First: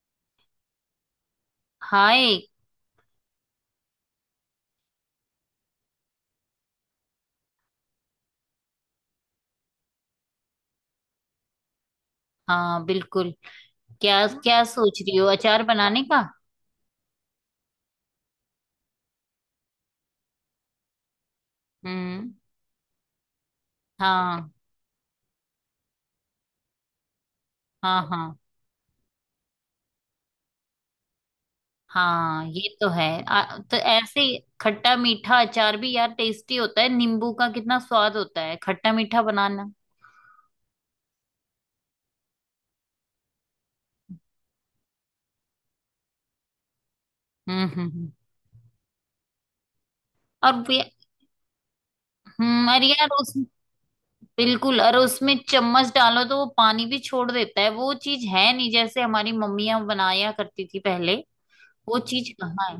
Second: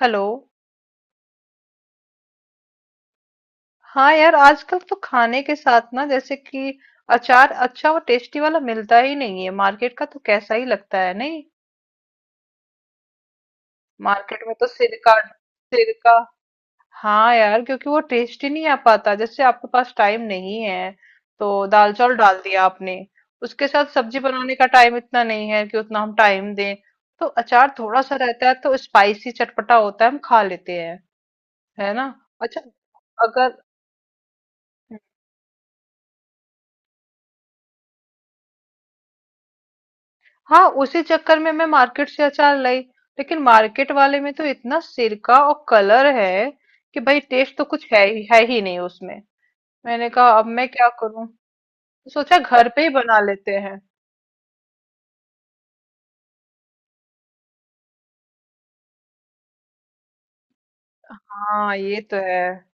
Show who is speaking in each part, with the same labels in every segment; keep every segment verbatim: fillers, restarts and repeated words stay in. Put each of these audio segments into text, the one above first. Speaker 1: Hello.
Speaker 2: Hi.
Speaker 1: हाँ यार, आजकल तो खाने के साथ ना, जैसे कि अचार अच्छा और टेस्टी वाला मिलता ही नहीं है। मार्केट का तो कैसा ही लगता है नहीं।
Speaker 2: हाँ बिल्कुल। क्या है
Speaker 1: मार्केट
Speaker 2: ना,
Speaker 1: में
Speaker 2: क्या
Speaker 1: तो
Speaker 2: सोच
Speaker 1: सिरका
Speaker 2: रही हो अचार बनाने
Speaker 1: सिरका
Speaker 2: का?
Speaker 1: हाँ यार, क्योंकि वो टेस्टी नहीं आ पाता। जैसे आपके पास टाइम नहीं है तो दाल चावल
Speaker 2: हम्म।
Speaker 1: डाल दिया आपने, उसके साथ सब्जी
Speaker 2: हाँ
Speaker 1: बनाने का टाइम इतना नहीं है कि उतना हम टाइम दें। तो अचार
Speaker 2: हाँ
Speaker 1: थोड़ा सा
Speaker 2: हाँ
Speaker 1: रहता है तो स्पाइसी चटपटा होता है, हम खा लेते हैं। है ना।
Speaker 2: हाँ,
Speaker 1: अच्छा।
Speaker 2: ये तो है।
Speaker 1: अगर
Speaker 2: आ, तो ऐसे ही खट्टा मीठा अचार भी यार टेस्टी होता है। नींबू का कितना स्वाद होता है, खट्टा मीठा बनाना।
Speaker 1: हाँ, उसी चक्कर में मैं मार्केट से अचार लाई, लेकिन मार्केट वाले में तो इतना सिरका और कलर है कि भाई टेस्ट तो
Speaker 2: हम्म
Speaker 1: कुछ
Speaker 2: हम्म
Speaker 1: है
Speaker 2: हम्म।
Speaker 1: ही है ही नहीं उसमें। मैंने कहा अब
Speaker 2: और
Speaker 1: मैं
Speaker 2: वे-
Speaker 1: क्या करूं, तो सोचा घर
Speaker 2: हम्म,
Speaker 1: पे
Speaker 2: और
Speaker 1: ही
Speaker 2: यार
Speaker 1: बना
Speaker 2: उस
Speaker 1: लेते हैं।
Speaker 2: बिल्कुल, और उसमें चम्मच डालो तो वो पानी भी छोड़ देता है। वो चीज है नहीं जैसे हमारी मम्मियां बनाया करती थी पहले।
Speaker 1: हाँ
Speaker 2: वो
Speaker 1: ये तो
Speaker 2: चीज
Speaker 1: है।
Speaker 2: कहाँ है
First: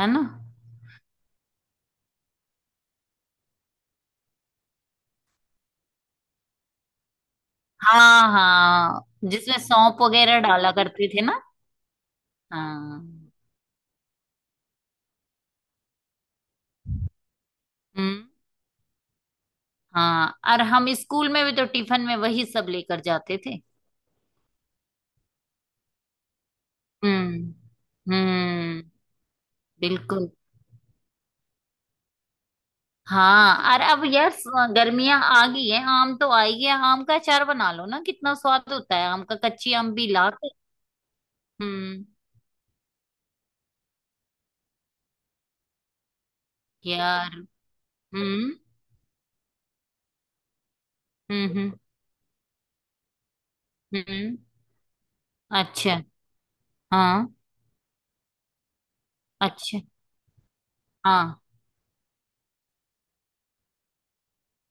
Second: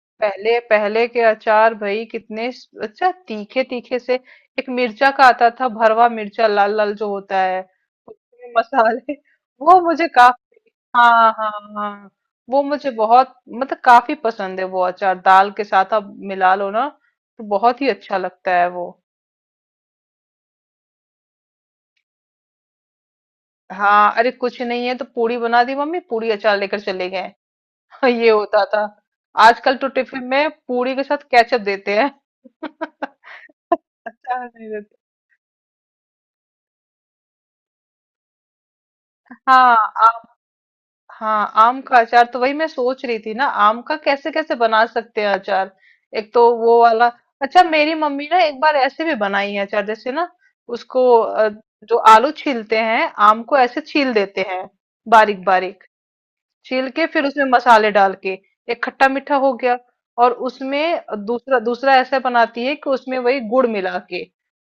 Speaker 2: है ना?
Speaker 1: पहले पहले के अचार भाई कितने स- अच्छा तीखे तीखे से। एक मिर्चा का आता था, भरवा मिर्चा, लाल लाल जो होता है
Speaker 2: हाँ
Speaker 1: उसमें मसाले,
Speaker 2: हाँ, जिसमें
Speaker 1: वो
Speaker 2: सौंफ
Speaker 1: मुझे
Speaker 2: वगैरह
Speaker 1: काफी
Speaker 2: डाला करते थे
Speaker 1: हाँ
Speaker 2: ना।
Speaker 1: हाँ। हाँ वो मुझे
Speaker 2: हाँ।
Speaker 1: बहुत मतलब काफी पसंद है। वो अचार दाल के साथ आप मिला लो ना, तो बहुत ही अच्छा
Speaker 2: हम्म।
Speaker 1: लगता है वो।
Speaker 2: हाँ, और हम स्कूल में भी तो टिफिन में वही सब लेकर जाते थे।
Speaker 1: हाँ। अरे कुछ नहीं है तो पूड़ी बना दी मम्मी, पूड़ी अचार लेकर चले गए।
Speaker 2: हम्म।
Speaker 1: ये होता
Speaker 2: हम्म।
Speaker 1: था। आजकल तो टिफिन
Speaker 2: बिल्कुल।
Speaker 1: में पूड़ी के साथ केचप देते हैं। अचार
Speaker 2: हाँ, और अब यार स-
Speaker 1: नहीं देते।
Speaker 2: गर्मियां आ गई है। आम तो आई है, आम का अचार बना लो ना, कितना स्वाद होता है आम का, कच्ची
Speaker 1: हाँ।
Speaker 2: आम भी
Speaker 1: आम।
Speaker 2: ला के।
Speaker 1: हाँ आम का
Speaker 2: हम्म।
Speaker 1: अचार, तो वही मैं सोच रही थी ना, आम का कैसे कैसे बना सकते हैं अचार। एक तो वो वाला
Speaker 2: यार।
Speaker 1: अच्छा, मेरी मम्मी ना
Speaker 2: हम्म
Speaker 1: एक बार ऐसे भी बनाई है अचार जैसे ना। उसको अ,
Speaker 2: हम्म हम्म
Speaker 1: जो आलू छीलते हैं आम को ऐसे छील
Speaker 2: हम्म।
Speaker 1: देते हैं, बारीक बारीक।
Speaker 2: अच्छा।
Speaker 1: छील के फिर
Speaker 2: हाँ।
Speaker 1: उसमें मसाले डाल के, एक खट्टा मीठा हो गया।
Speaker 2: अच्छा।
Speaker 1: और उसमें
Speaker 2: हाँ
Speaker 1: दूसरा दूसरा ऐसा बनाती है कि उसमें वही गुड़ मिला के,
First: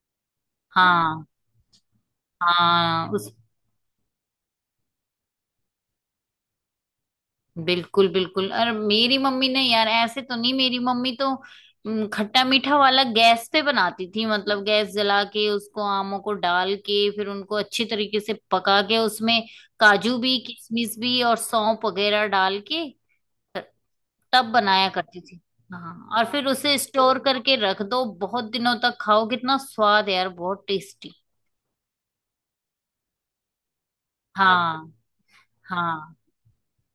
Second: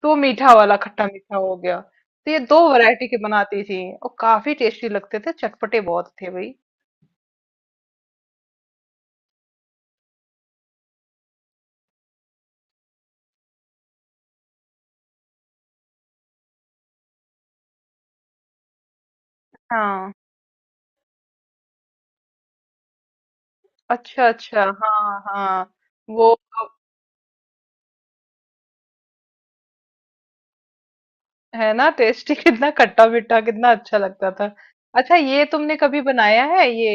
Speaker 1: तो मीठा वाला खट्टा
Speaker 2: हाँ।
Speaker 1: मीठा हो गया। तो ये दो वैरायटी
Speaker 2: हाँ
Speaker 1: के बनाती थी, और काफी टेस्टी लगते थे, चटपटे बहुत थे भाई।
Speaker 2: बिल्कुल बिल्कुल, और मेरी मम्मी ने यार ऐसे तो नहीं, मेरी मम्मी तो हम्म, खट्टा मीठा वाला गैस पे बनाती थी। मतलब गैस जला के उसको, आमों को डाल के, फिर उनको अच्छी तरीके से पका के, उसमें
Speaker 1: हाँ
Speaker 2: काजू भी, किशमिश भी, और सौंफ वगैरह डाल के
Speaker 1: अच्छा
Speaker 2: तब
Speaker 1: अच्छा,
Speaker 2: बनाया
Speaker 1: हाँ
Speaker 2: करती थी।
Speaker 1: हाँ
Speaker 2: हाँ, और
Speaker 1: वो।
Speaker 2: फिर उसे स्टोर करके रख दो, बहुत दिनों तक खाओ, कितना स्वाद है यार, बहुत टेस्टी।
Speaker 1: है ना टेस्टी। कितना खट्टा मीठा, कितना अच्छा लगता था।
Speaker 2: हाँ।
Speaker 1: अच्छा ये तुमने कभी
Speaker 2: हाँ।
Speaker 1: बनाया है ये,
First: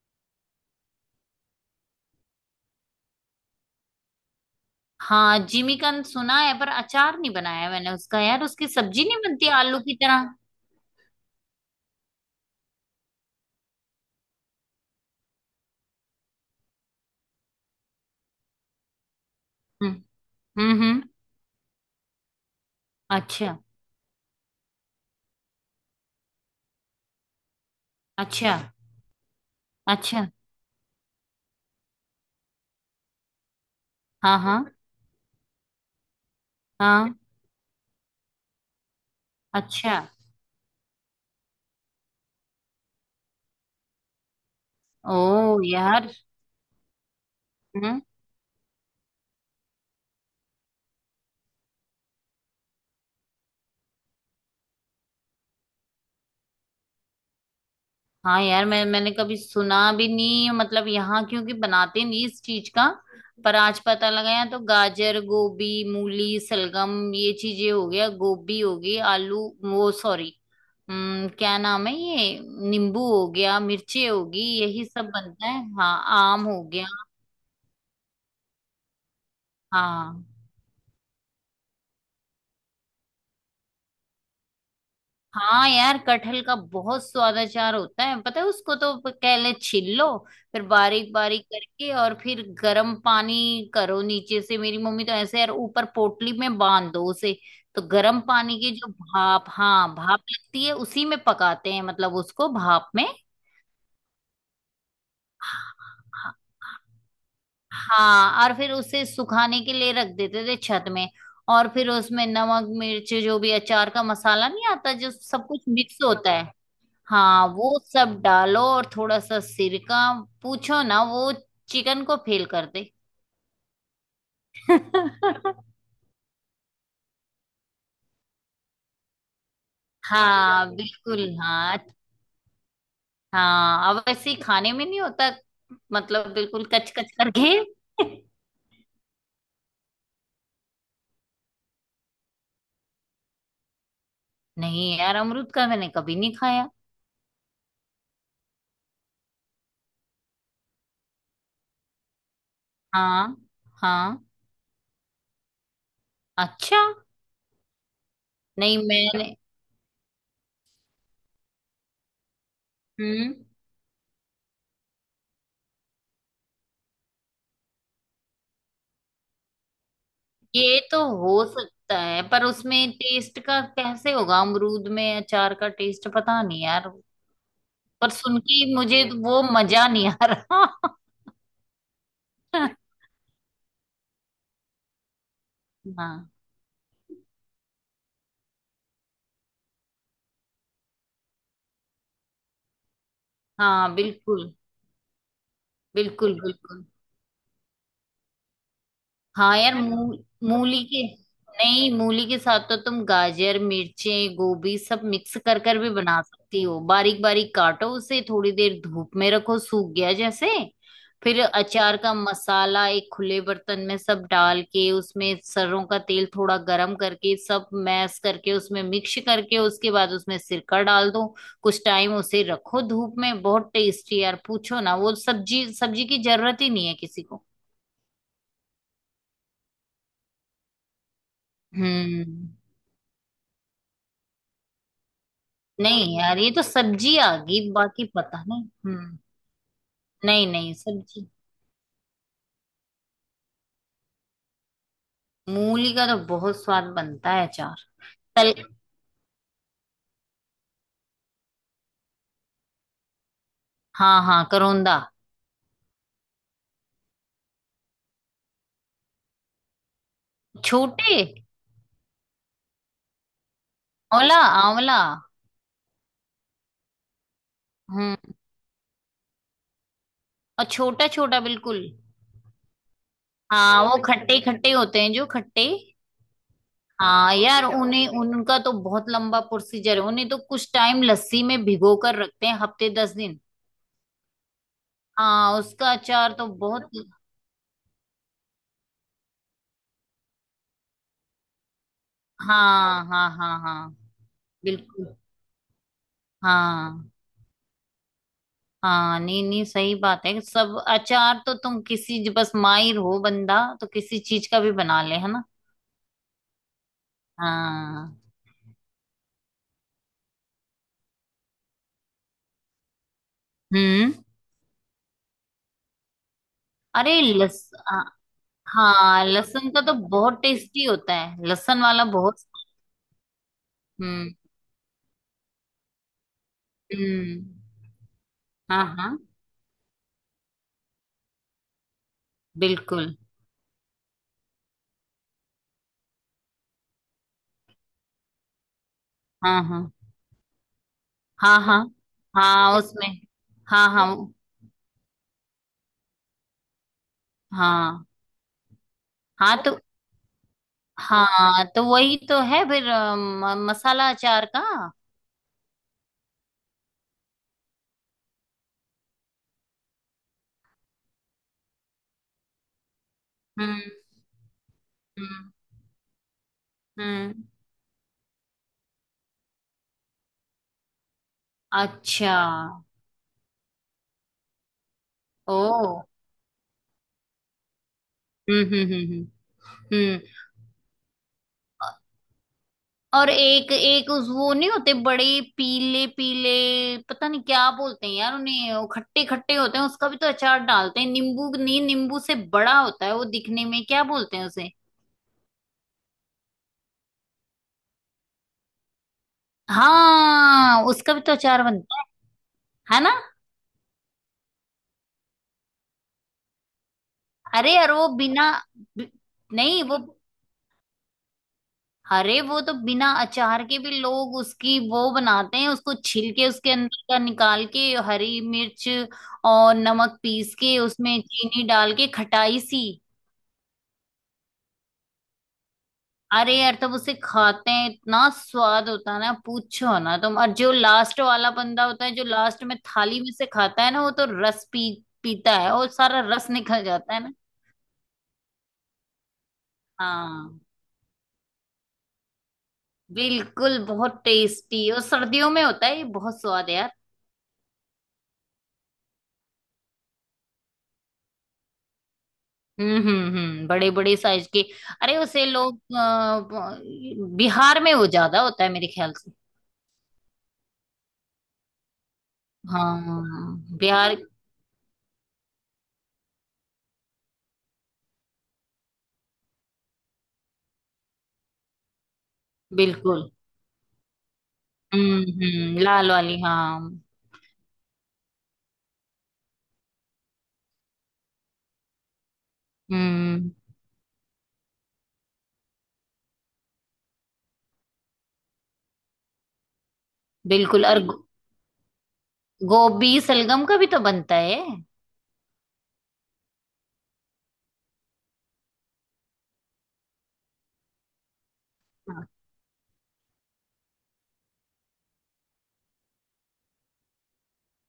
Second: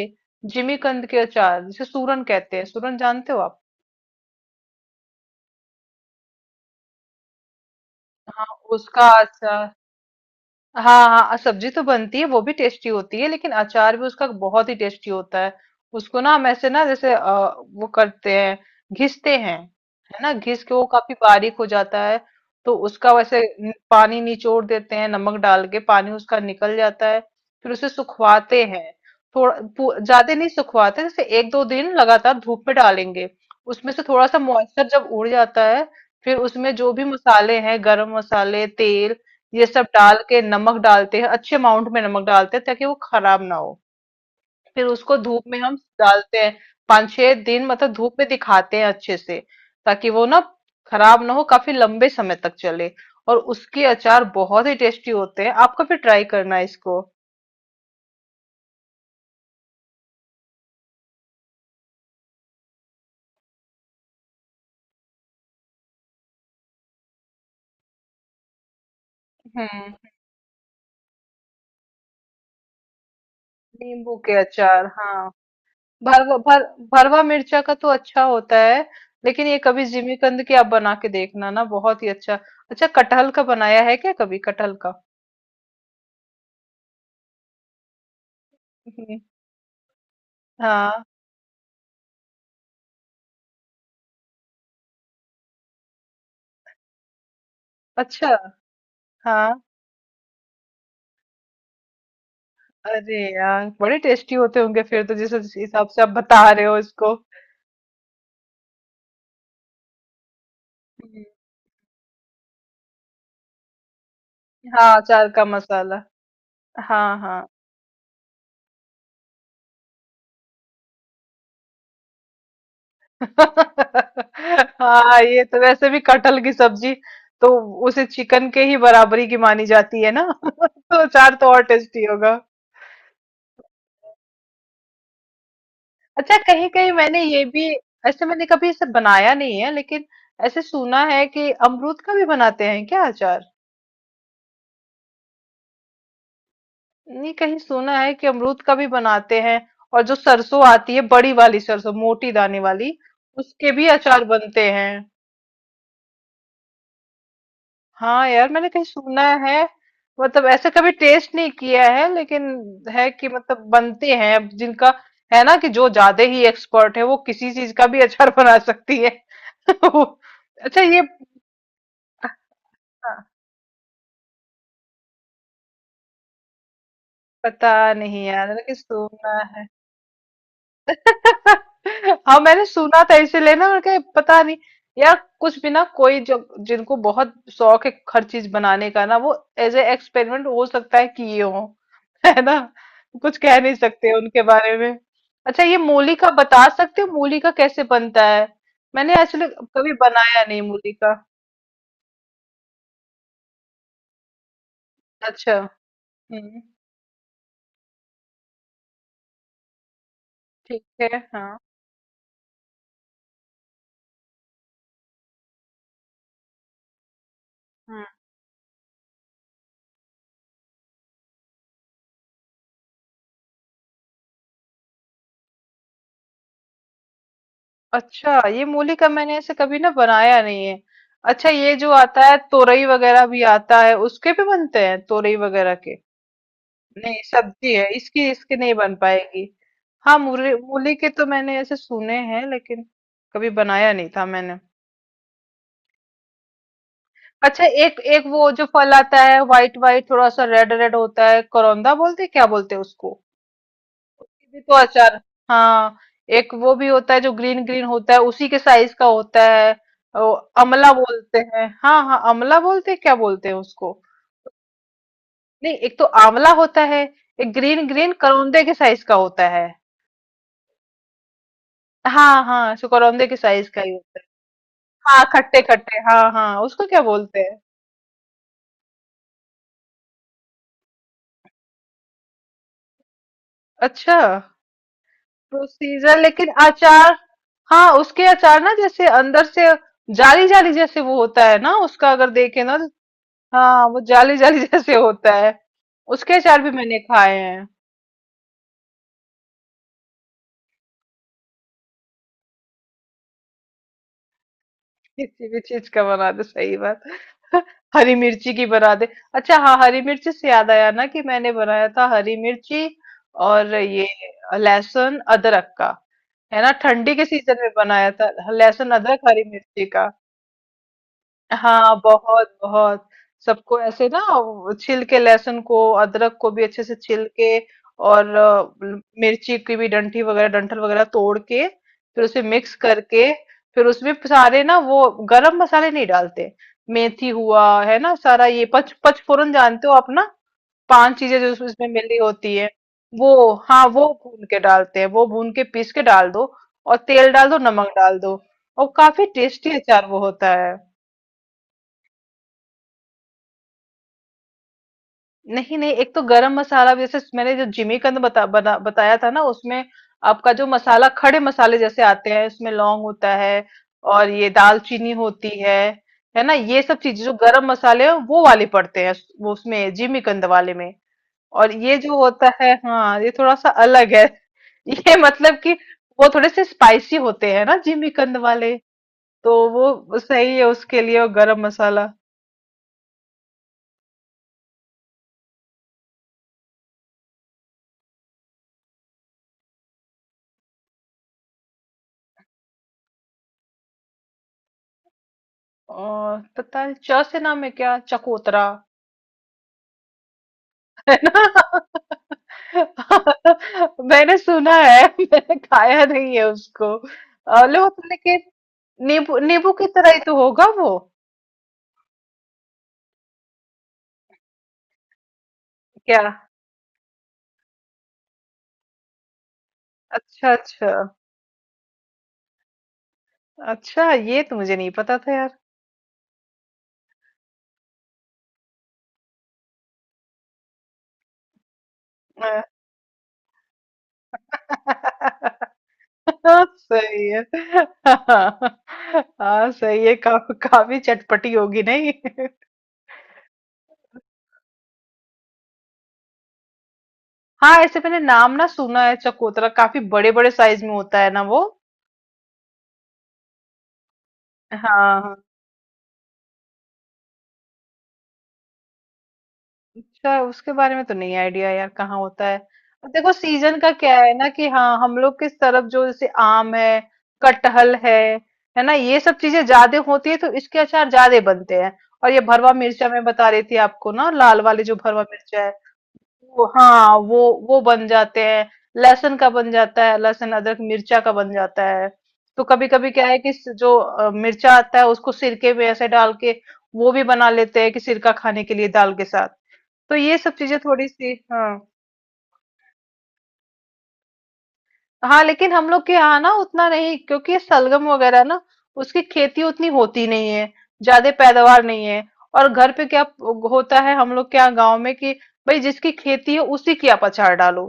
Speaker 1: जिमीकंद के अचार, जिसे सूरन कहते हैं। सूरन जानते हो आप।
Speaker 2: हाँ जिमीकंद सुना है, पर अचार नहीं बनाया मैंने उसका। यार
Speaker 1: हाँ
Speaker 2: उसकी सब्जी
Speaker 1: उसका
Speaker 2: नहीं बनती
Speaker 1: अचार।
Speaker 2: आलू की तरह?
Speaker 1: हाँ, हाँ, सब्जी तो बनती है, वो भी टेस्टी होती है, लेकिन अचार भी उसका बहुत ही टेस्टी होता है। उसको ना हम ऐसे ना, जैसे अ, वो करते हैं, घिसते हैं।
Speaker 2: हम्म
Speaker 1: है ना, घिस के
Speaker 2: हम्म
Speaker 1: वो
Speaker 2: हम्म।
Speaker 1: काफी बारीक हो जाता है। तो उसका वैसे
Speaker 2: अच्छा।
Speaker 1: न- पानी निचोड़ देते हैं, नमक डाल के पानी उसका निकल जाता है। फिर उसे
Speaker 2: अच्छा।
Speaker 1: सुखवाते हैं, थोड़ा पू-
Speaker 2: अच्छा।
Speaker 1: ज्यादा नहीं सुखवाते, जैसे एक दो दिन लगातार धूप में डालेंगे। उसमें से थोड़ा
Speaker 2: हाँ
Speaker 1: सा
Speaker 2: हाँ
Speaker 1: मॉइस्चर जब उड़ जाता है, फिर उसमें जो भी
Speaker 2: हाँ।
Speaker 1: मसाले हैं, गरम मसाले, तेल, ये सब
Speaker 2: अच्छा।
Speaker 1: डाल के नमक डालते हैं। अच्छे अमाउंट में नमक डालते हैं ताकि वो खराब ना हो। फिर
Speaker 2: ओ
Speaker 1: उसको धूप में हम
Speaker 2: यार।
Speaker 1: डालते हैं, पाँच छह दिन। मतलब
Speaker 2: हम्म।
Speaker 1: धूप में दिखाते हैं अच्छे से, ताकि वो ना खराब ना हो, काफी लंबे समय तक चले। और उसके अचार बहुत ही टेस्टी होते हैं। आपको भी ट्राई करना है इसको।
Speaker 2: हाँ यार, मैं मैंने कभी सुना भी नहीं। मतलब यहाँ क्योंकि बनाते नहीं इस चीज का। पर आज पता लगा। यहाँ तो गाजर, गोभी, मूली, सलगम, ये चीजें हो गया, गोभी हो गई, आलू, वो
Speaker 1: हम्म।
Speaker 2: सॉरी हम्म क्या नाम है ये, नींबू हो गया, मिर्ची
Speaker 1: नींबू के
Speaker 2: होगी, यही
Speaker 1: अचार,
Speaker 2: सब
Speaker 1: हाँ।
Speaker 2: बनता है। हाँ
Speaker 1: भरवा
Speaker 2: आम हो
Speaker 1: भर
Speaker 2: गया।
Speaker 1: भरवा मिर्चा का तो अच्छा होता है, लेकिन ये कभी
Speaker 2: हाँ।
Speaker 1: जिमीकंद की आप बना के देखना ना, बहुत ही अच्छा। अच्छा कटहल का बनाया है क्या कभी, कटहल का।
Speaker 2: हाँ यार कटहल का बहुत स्वाद अचार होता है। पता है, उसको तो
Speaker 1: हम्म,
Speaker 2: पहले छील लो, फिर
Speaker 1: हाँ।
Speaker 2: बारीक बारीक करके, और फिर गर्म पानी करो नीचे से। मेरी मम्मी तो ऐसे, यार ऊपर पोटली में बांध दो उसे, तो गर्म
Speaker 1: अच्छा,
Speaker 2: पानी की जो भाप,
Speaker 1: हाँ।
Speaker 2: हाँ भाप लगती है उसी में पकाते हैं, मतलब उसको भाप में।
Speaker 1: अरे यार! बड़े टेस्टी होते होंगे फिर तो, जिस जिस हिसाब से आप बता रहे हो इसको।
Speaker 2: हाँ, और फिर उसे सुखाने के लिए रख देते थे छत में।
Speaker 1: हुँ।
Speaker 2: और फिर उसमें नमक, मिर्च, जो भी अचार का मसाला नहीं आता
Speaker 1: हाँ,
Speaker 2: जो
Speaker 1: अचार का
Speaker 2: सब कुछ
Speaker 1: मसाला।
Speaker 2: मिक्स होता है,
Speaker 1: हाँ, हाँ।
Speaker 2: हाँ वो सब डालो, और थोड़ा सा सिरका। पूछो ना, वो चिकन को फेल कर दे।
Speaker 1: हाँ, ये तो वैसे भी कटहल की सब्जी तो उसे चिकन के ही बराबरी की मानी जाती है ना?
Speaker 2: हाँ
Speaker 1: तो
Speaker 2: बिल्कुल।
Speaker 1: अचार तो और
Speaker 2: हाँ।
Speaker 1: टेस्टी होगा।
Speaker 2: हाँ अब वैसे ही खाने में नहीं होता, मतलब
Speaker 1: अच्छा
Speaker 2: बिल्कुल
Speaker 1: कहीं-कहीं
Speaker 2: कच कच
Speaker 1: मैंने ये
Speaker 2: करके।
Speaker 1: भी, ऐसे मैंने कभी इसे बनाया नहीं है, लेकिन ऐसे सुना है कि अमरूद का भी बनाते हैं क्या अचार?
Speaker 2: नहीं यार, अमरूद का मैंने कभी नहीं खाया।
Speaker 1: नहीं कहीं सुना है कि अमरूद का भी बनाते हैं। और जो सरसों आती है, बड़ी वाली सरसों, मोटी दाने वाली,
Speaker 2: हाँ
Speaker 1: उसके भी
Speaker 2: हाँ।
Speaker 1: अचार बनते हैं।
Speaker 2: अच्छा।
Speaker 1: हाँ यार मैंने
Speaker 2: नहीं
Speaker 1: कहीं सुना
Speaker 2: मैंने
Speaker 1: है, मतलब ऐसे कभी टेस्ट नहीं किया है, लेकिन है कि
Speaker 2: हम्म,
Speaker 1: मतलब बनते हैं। अब जिनका है ना, कि जो ज्यादा ही एक्सपर्ट है वो किसी चीज का भी अचार बना सकती है।
Speaker 2: ये
Speaker 1: अच्छा
Speaker 2: तो
Speaker 1: ये, हाँ,
Speaker 2: हो सकता है पर उसमें टेस्ट का कैसे होगा, अमरूद में अचार का टेस्ट, पता नहीं यार।
Speaker 1: पता
Speaker 2: पर
Speaker 1: नहीं
Speaker 2: सुन
Speaker 1: यार,
Speaker 2: के
Speaker 1: लेकिन
Speaker 2: मुझे
Speaker 1: सुना
Speaker 2: वो
Speaker 1: है।
Speaker 2: मजा नहीं आ रहा।
Speaker 1: हाँ मैंने सुना था, इसीलिए ना मैंने कहा पता नहीं यार। कुछ भी ना, कोई
Speaker 2: हाँ।
Speaker 1: जो, जिनको बहुत शौक है हर चीज बनाने का ना, वो एज ए एक्सपेरिमेंट हो सकता है कि ये हो। है ना, कुछ कह नहीं
Speaker 2: हाँ
Speaker 1: सकते उनके
Speaker 2: बिल्कुल।
Speaker 1: बारे में। अच्छा ये मूली का
Speaker 2: बिल्कुल
Speaker 1: बता
Speaker 2: बिल्कुल।
Speaker 1: सकते हो, मूली का कैसे बनता है। मैंने एक्चुअली
Speaker 2: हाँ यार है
Speaker 1: कभी
Speaker 2: ना मूल
Speaker 1: बनाया
Speaker 2: पर
Speaker 1: नहीं
Speaker 2: मूली
Speaker 1: मूली
Speaker 2: के,
Speaker 1: का।
Speaker 2: नहीं मूली के साथ तो तुम गाजर, मिर्चें, गोभी सब मिक्स
Speaker 1: अच्छा,
Speaker 2: कर कर भी बना
Speaker 1: हम्म,
Speaker 2: सकती हो। बारीक बारीक काटो उसे, थोड़ी देर धूप में रखो, सूख गया जैसे,
Speaker 1: ठीक है,
Speaker 2: फिर
Speaker 1: हाँ।
Speaker 2: अचार का मसाला एक खुले बर्तन में सब डाल के, उसमें सरसों का तेल थोड़ा गरम करके सब
Speaker 1: हाँ।
Speaker 2: मैश करके उसमें मिक्स करके, उसके बाद उसमें सिरका डाल दो। कुछ टाइम उसे रखो धूप में, बहुत टेस्टी यार। पूछो ना, वो सब्जी, सब्जी की जरूरत ही नहीं है किसी को।
Speaker 1: अच्छा ये मूली का मैंने ऐसे कभी ना बनाया नहीं है। अच्छा ये जो आता है
Speaker 2: हम्म।
Speaker 1: तोरई वगैरह भी आता है, उसके भी बनते हैं तोरई वगैरह के।
Speaker 2: नहीं यार ये तो सब्जी
Speaker 1: नहीं
Speaker 2: आ गई,
Speaker 1: सब्जी है
Speaker 2: बाकी
Speaker 1: इसकी,
Speaker 2: पता
Speaker 1: इसकी
Speaker 2: नहीं।
Speaker 1: नहीं बन
Speaker 2: हम्म।
Speaker 1: पाएगी। हाँ
Speaker 2: नहीं
Speaker 1: मूली
Speaker 2: नहीं
Speaker 1: मूली के तो
Speaker 2: सब्जी।
Speaker 1: मैंने ऐसे सुने हैं, लेकिन कभी बनाया नहीं था मैंने।
Speaker 2: मूली का तो बहुत स्वाद बनता है
Speaker 1: अच्छा
Speaker 2: अचार।
Speaker 1: एक एक वो
Speaker 2: तल
Speaker 1: जो फल आता है, व्हाइट व्हाइट थोड़ा सा रेड रेड होता है, करौंदा बोलते हैं, क्या बोलते हैं उसको,
Speaker 2: हाँ हाँ
Speaker 1: भी तो
Speaker 2: करौंदा।
Speaker 1: अचार। हाँ एक वो भी होता है जो ग्रीन ग्रीन होता है, उसी के साइज का होता है। ओ, अमला
Speaker 2: छोटे
Speaker 1: बोलते हैं, हाँ हाँ अमला बोलते हैं, क्या बोलते हैं उसको।
Speaker 2: ओला आंवला।
Speaker 1: नहीं एक तो आंवला होता है, एक ग्रीन ग्रीन
Speaker 2: हम्म,
Speaker 1: करौंदे के साइज का होता है।
Speaker 2: और छोटा छोटा बिल्कुल।
Speaker 1: हाँ हाँ, सो करौंदे के साइज का
Speaker 2: हाँ
Speaker 1: ही
Speaker 2: वो
Speaker 1: होता है।
Speaker 2: खट्टे खट्टे होते हैं,
Speaker 1: हाँ
Speaker 2: जो
Speaker 1: खट्टे
Speaker 2: खट्टे।
Speaker 1: खट्टे, हाँ हाँ, उसको क्या
Speaker 2: हाँ
Speaker 1: बोलते हैं।
Speaker 2: यार उन्हें, उनका तो बहुत लंबा प्रोसीजर है। उन्हें तो कुछ टाइम लस्सी में भिगो कर रखते हैं, हफ्ते दस दिन।
Speaker 1: अच्छा,
Speaker 2: हाँ उसका
Speaker 1: प्रोसीजर
Speaker 2: अचार तो
Speaker 1: लेकिन
Speaker 2: बहुत।
Speaker 1: अचार। हाँ उसके अचार ना, जैसे अंदर से जाली जाली जैसे वो होता है ना, उसका अगर देखे ना तो,
Speaker 2: हाँ हाँ हाँ
Speaker 1: हाँ,
Speaker 2: हाँ।
Speaker 1: वो जाली जाली जैसे
Speaker 2: बिल्कुल।
Speaker 1: होता है। उसके अचार भी मैंने
Speaker 2: हाँ
Speaker 1: खाए हैं।
Speaker 2: हाँ नहीं नहीं, सही बात है। सब अचार तो तुम किसी, बस माहिर हो बंदा, तो किसी चीज का भी बना ले, है ना?
Speaker 1: किसी भी चीज का बना दे, सही बात। हरी
Speaker 2: हाँ।
Speaker 1: मिर्ची की बना दे। अच्छा हाँ हरी मिर्ची से याद आया ना कि मैंने बनाया था हरी मिर्ची और ये
Speaker 2: हम्म।
Speaker 1: लहसुन अदरक का। है ना,
Speaker 2: अरे
Speaker 1: ठंडी के सीजन में
Speaker 2: लस आ-
Speaker 1: बनाया था लहसुन अदरक
Speaker 2: हाँ
Speaker 1: हरी
Speaker 2: लहसुन का
Speaker 1: मिर्ची
Speaker 2: तो
Speaker 1: का।
Speaker 2: बहुत टेस्टी होता है, लहसुन
Speaker 1: हाँ
Speaker 2: वाला बहुत।
Speaker 1: बहुत बहुत। सबको ऐसे ना
Speaker 2: हम्म
Speaker 1: वो छील के, लहसुन को, अदरक को भी अच्छे से छील
Speaker 2: हम्म।
Speaker 1: के, और अ,
Speaker 2: हाँ हाँ।
Speaker 1: मिर्ची की भी डंठी वगैरह, डंठल वगैरह तोड़ के फिर उसे मिक्स
Speaker 2: बिल्कुल।
Speaker 1: करके, फिर उसमें सारे ना वो गरम मसाले नहीं डालते। मेथी हुआ है ना सारा, ये पच पचफोरन
Speaker 2: हाँ
Speaker 1: जानते
Speaker 2: हाँ
Speaker 1: हो आप ना, पांच चीजें जो
Speaker 2: हाँ
Speaker 1: उस-
Speaker 2: हाँ।
Speaker 1: उसमें मिली होती है,
Speaker 2: हाँ उसमें
Speaker 1: वो हाँ
Speaker 2: हाँ
Speaker 1: वो
Speaker 2: हाँ
Speaker 1: भून के डालते हैं, वो भून के पीस के डाल दो और तेल डाल दो, नमक
Speaker 2: हाँ
Speaker 1: डाल दो, और काफी
Speaker 2: हाँ
Speaker 1: टेस्टी
Speaker 2: तो
Speaker 1: अचार वो होता है।
Speaker 2: हाँ, तो वही तो है फिर अ, म- मसाला अचार का।
Speaker 1: नहीं, नहीं, एक तो गरम मसाला भी, जैसे मैंने जो जिमीकंद बता बना बताया था ना, उसमें आपका जो मसाला खड़े मसाले जैसे आते हैं, इसमें लौंग होता है
Speaker 2: हम्म
Speaker 1: और ये दालचीनी होती
Speaker 2: हम्म
Speaker 1: है। है ना ये सब चीजें जो
Speaker 2: हम्म।
Speaker 1: गरम मसाले हैं, वो वाले पड़ते हैं, वो उसमें जिमीकंद वाले में। और ये जो
Speaker 2: अच्छा।
Speaker 1: होता है हाँ, ये थोड़ा सा अलग है। ये मतलब कि
Speaker 2: ओ।
Speaker 1: वो थोड़े से स्पाइसी होते हैं ना जिमीकंद
Speaker 2: हम्म
Speaker 1: वाले,
Speaker 2: हम्म हम्म
Speaker 1: तो
Speaker 2: हम्म
Speaker 1: वो
Speaker 2: हम्म।
Speaker 1: सही है उसके लिए और गरम मसाला।
Speaker 2: और एक एक उस वो, नहीं होते बड़े पीले पीले, पता नहीं क्या बोलते हैं यार उन्हें, वो खट्टे खट्टे होते हैं, उसका भी तो अचार डालते हैं। नींबू नहीं, नींबू से बड़ा होता है वो दिखने में, क्या बोलते हैं उसे।
Speaker 1: और पता नहीं च से नाम है, क्या, चकोतरा।
Speaker 2: हाँ उसका
Speaker 1: है
Speaker 2: भी तो
Speaker 1: ना।
Speaker 2: अचार बनता है है ना।
Speaker 1: मैंने सुना है, मैंने खाया नहीं है उसको। अ,
Speaker 2: अरे
Speaker 1: लो,
Speaker 2: यार वो
Speaker 1: लेकिन
Speaker 2: बिना बि-
Speaker 1: नींबू, नींबू
Speaker 2: नहीं
Speaker 1: की
Speaker 2: वो,
Speaker 1: तरह ही तो होगा वो।
Speaker 2: अरे वो तो बिना अचार के भी लोग उसकी वो बनाते हैं, उसको
Speaker 1: क्या
Speaker 2: छिल के उसके अंदर का निकाल के, हरी मिर्च और नमक
Speaker 1: अच्छा
Speaker 2: पीस के
Speaker 1: अच्छा।
Speaker 2: उसमें चीनी डाल के, खटाई सी।
Speaker 1: अच्छा ये तो मुझे नहीं पता था यार।
Speaker 2: अरे यार तब उसे खाते हैं, इतना स्वाद होता है ना, पूछो ना तुम। और जो लास्ट वाला बंदा होता है, जो लास्ट में थाली में से खाता है ना, वो तो रस पी पीता है, और सारा रस निकल जाता है
Speaker 1: सही
Speaker 2: ना।
Speaker 1: है। हाँ। हाँ, सही है का,
Speaker 2: हाँ
Speaker 1: काफी चटपटी होगी नहीं।
Speaker 2: बिल्कुल बहुत टेस्टी, और सर्दियों में होता है ये, बहुत स्वाद है यार।
Speaker 1: हाँ ऐसे मैंने नाम ना सुना है, चकोतरा काफी बड़े बड़े साइज में होता है ना वो।
Speaker 2: हम्म हम्म हम्म बड़े बड़े साइज के। अरे
Speaker 1: हाँ।
Speaker 2: उसे
Speaker 1: हाँ।
Speaker 2: लोग अ, बिहार में वो ज्यादा होता है मेरे ख्याल से।
Speaker 1: अच्छा उसके बारे में तो नहीं आइडिया यार, कहाँ होता है। अब
Speaker 2: हाँ
Speaker 1: देखो सीजन का
Speaker 2: बिहार।
Speaker 1: क्या है ना, कि हाँ हम लोग किस तरफ जो जैसे आम है, कटहल है है ना, ये सब चीजें ज्यादा होती है तो इसके अचार ज्यादा बनते हैं। और ये भरवा मिर्चा मैं
Speaker 2: बिल्कुल।
Speaker 1: बता रही थी आपको ना, लाल वाले जो भरवा
Speaker 2: हम्म
Speaker 1: मिर्चा है,
Speaker 2: हम्म लाल वाली
Speaker 1: वो
Speaker 2: हाँ।
Speaker 1: हाँ वो वो बन जाते हैं। लहसुन का बन जाता है, लहसुन अदरक मिर्चा का बन जाता है। तो कभी कभी क्या है
Speaker 2: हम्म।
Speaker 1: कि स- जो अ, मिर्चा आता है उसको सिरके में ऐसे डाल के वो भी बना लेते हैं, कि सिरका खाने के लिए दाल के साथ। तो ये सब चीजें
Speaker 2: बिल्कुल, और
Speaker 1: थोड़ी
Speaker 2: गो-
Speaker 1: सी, हाँ।
Speaker 2: गोभी सलगम का भी तो बनता है।
Speaker 1: हाँ लेकिन हम लोग के यहाँ ना उतना नहीं, क्योंकि ये सलगम वगैरह ना, उसकी खेती उतनी होती नहीं है, ज्यादा पैदावार नहीं है। और घर पे क्या होता है हम लोग के यहाँ गाँव में, कि भाई जिसकी खेती है उसी की आप अचार डालो,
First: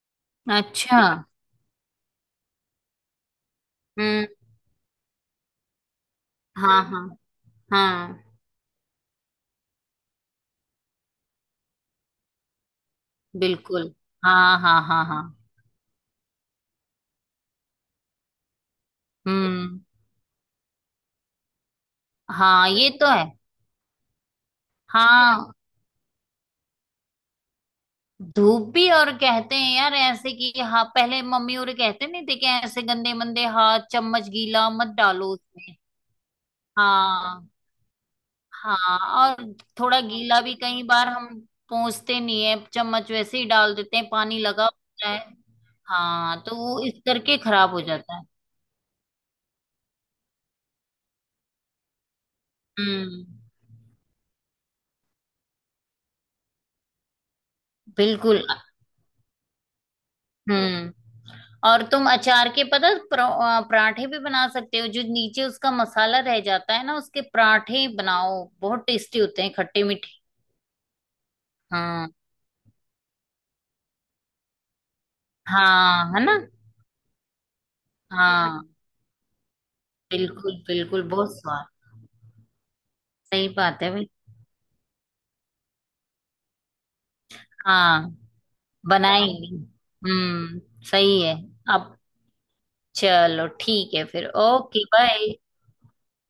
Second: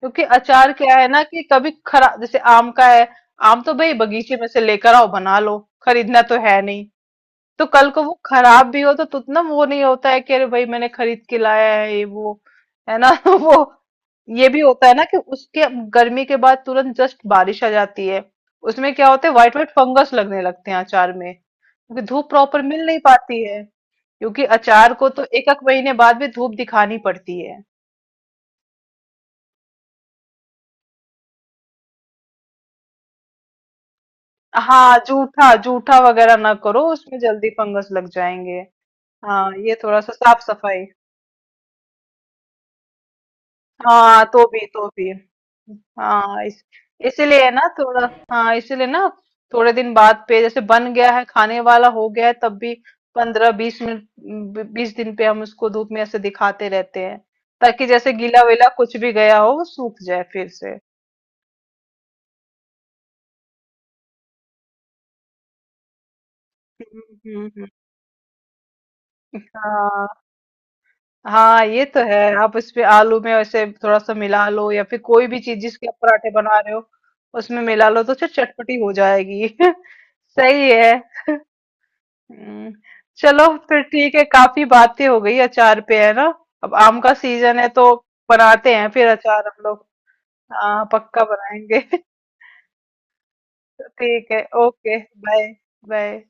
Speaker 1: क्योंकि अचार क्या
Speaker 2: अच्छा।
Speaker 1: है ना कि कभी खरा जैसे आम का है, आम तो भाई
Speaker 2: हम्म।
Speaker 1: बगीचे में से लेकर आओ बना लो, खरीदना तो है
Speaker 2: हाँ
Speaker 1: नहीं।
Speaker 2: हाँ
Speaker 1: तो कल को वो
Speaker 2: हाँ
Speaker 1: खराब भी हो तो उतना वो नहीं होता है कि अरे भाई मैंने खरीद के लाया है ये वो। है ना। वो
Speaker 2: बिल्कुल
Speaker 1: ये
Speaker 2: हाँ
Speaker 1: भी
Speaker 2: हाँ
Speaker 1: होता है
Speaker 2: हाँ
Speaker 1: ना कि
Speaker 2: हाँ
Speaker 1: उसके गर्मी के बाद तुरंत जस्ट बारिश आ जाती है, उसमें क्या होता है व्हाइट व्हाइट
Speaker 2: हम्म
Speaker 1: फंगस लगने लगते हैं अचार में, क्योंकि धूप प्रॉपर
Speaker 2: हाँ
Speaker 1: मिल
Speaker 2: ये
Speaker 1: नहीं
Speaker 2: तो है।
Speaker 1: पाती है। क्योंकि अचार को तो एक
Speaker 2: हाँ
Speaker 1: एक महीने बाद भी धूप दिखानी पड़ती है।
Speaker 2: धूप भी, और कहते हैं यार ऐसे कि हाँ पहले मम्मी और कहते नहीं थे कि ऐसे गंदे मंदे हाथ, चम्मच गीला मत
Speaker 1: हाँ
Speaker 2: डालो
Speaker 1: जूठा
Speaker 2: उसमें।
Speaker 1: जूठा वगैरह ना करो उसमें,
Speaker 2: हाँ।
Speaker 1: जल्दी फंगस लग जाएंगे।
Speaker 2: हाँ
Speaker 1: हाँ
Speaker 2: और
Speaker 1: ये
Speaker 2: थोड़ा
Speaker 1: थोड़ा सा
Speaker 2: गीला
Speaker 1: साफ
Speaker 2: भी कई
Speaker 1: सफाई।
Speaker 2: बार हम पहुंचते नहीं है, चम्मच वैसे ही डाल देते हैं,
Speaker 1: हाँ
Speaker 2: पानी
Speaker 1: तो
Speaker 2: लगा
Speaker 1: भी तो
Speaker 2: होता
Speaker 1: भी
Speaker 2: है। हाँ
Speaker 1: हाँ
Speaker 2: तो
Speaker 1: इस
Speaker 2: वो इस करके
Speaker 1: इसीलिए ना
Speaker 2: खराब हो
Speaker 1: थोड़ा,
Speaker 2: जाता है।
Speaker 1: हाँ इसीलिए ना थोड़े दिन बाद पे, जैसे बन गया है, खाने वाला हो गया है, तब भी
Speaker 2: हम्म।
Speaker 1: पंद्रह बीस मिनट, बीस दिन पे हम उसको धूप में ऐसे दिखाते रहते हैं, ताकि जैसे
Speaker 2: बिल्कुल।
Speaker 1: गीला वीला कुछ भी गया हो वो सूख जाए फिर से।
Speaker 2: हम्म, और तुम अचार के पता परा- आ, पराठे भी बना सकते हो। जो नीचे उसका मसाला रह जाता है ना,
Speaker 1: हम्म,
Speaker 2: उसके
Speaker 1: हम्म, हम्म।
Speaker 2: पराठे बनाओ, बहुत टेस्टी होते हैं, खट्टे
Speaker 1: हाँ।
Speaker 2: मीठे।
Speaker 1: हाँ ये तो
Speaker 2: हाँ
Speaker 1: है, आप इस पे आलू में ऐसे थोड़ा सा मिला लो, या फिर कोई भी चीज जिसके आप
Speaker 2: हाँ है
Speaker 1: पराठे
Speaker 2: ना।
Speaker 1: बना रहे हो उसमें मिला लो तो चट-
Speaker 2: हाँ
Speaker 1: चटपटी हो जाएगी।
Speaker 2: बिल्कुल
Speaker 1: सही है।
Speaker 2: बिल्कुल बहुत स्वाद।
Speaker 1: हम्म। चलो
Speaker 2: सही बात
Speaker 1: फिर
Speaker 2: है भाई।
Speaker 1: ठीक है, काफी बातें हो गई अचार पे, है ना। अब आम का सीजन है तो
Speaker 2: हाँ,
Speaker 1: बनाते हैं फिर
Speaker 2: बनाएंगे
Speaker 1: अचार हम लोग।
Speaker 2: हम्म।
Speaker 1: हाँ
Speaker 2: सही
Speaker 1: पक्का
Speaker 2: है।
Speaker 1: बनाएंगे।
Speaker 2: अब चलो ठीक है फिर,
Speaker 1: ठीक है,
Speaker 2: okay
Speaker 1: okay,
Speaker 2: bye.
Speaker 1: Bye. Bye.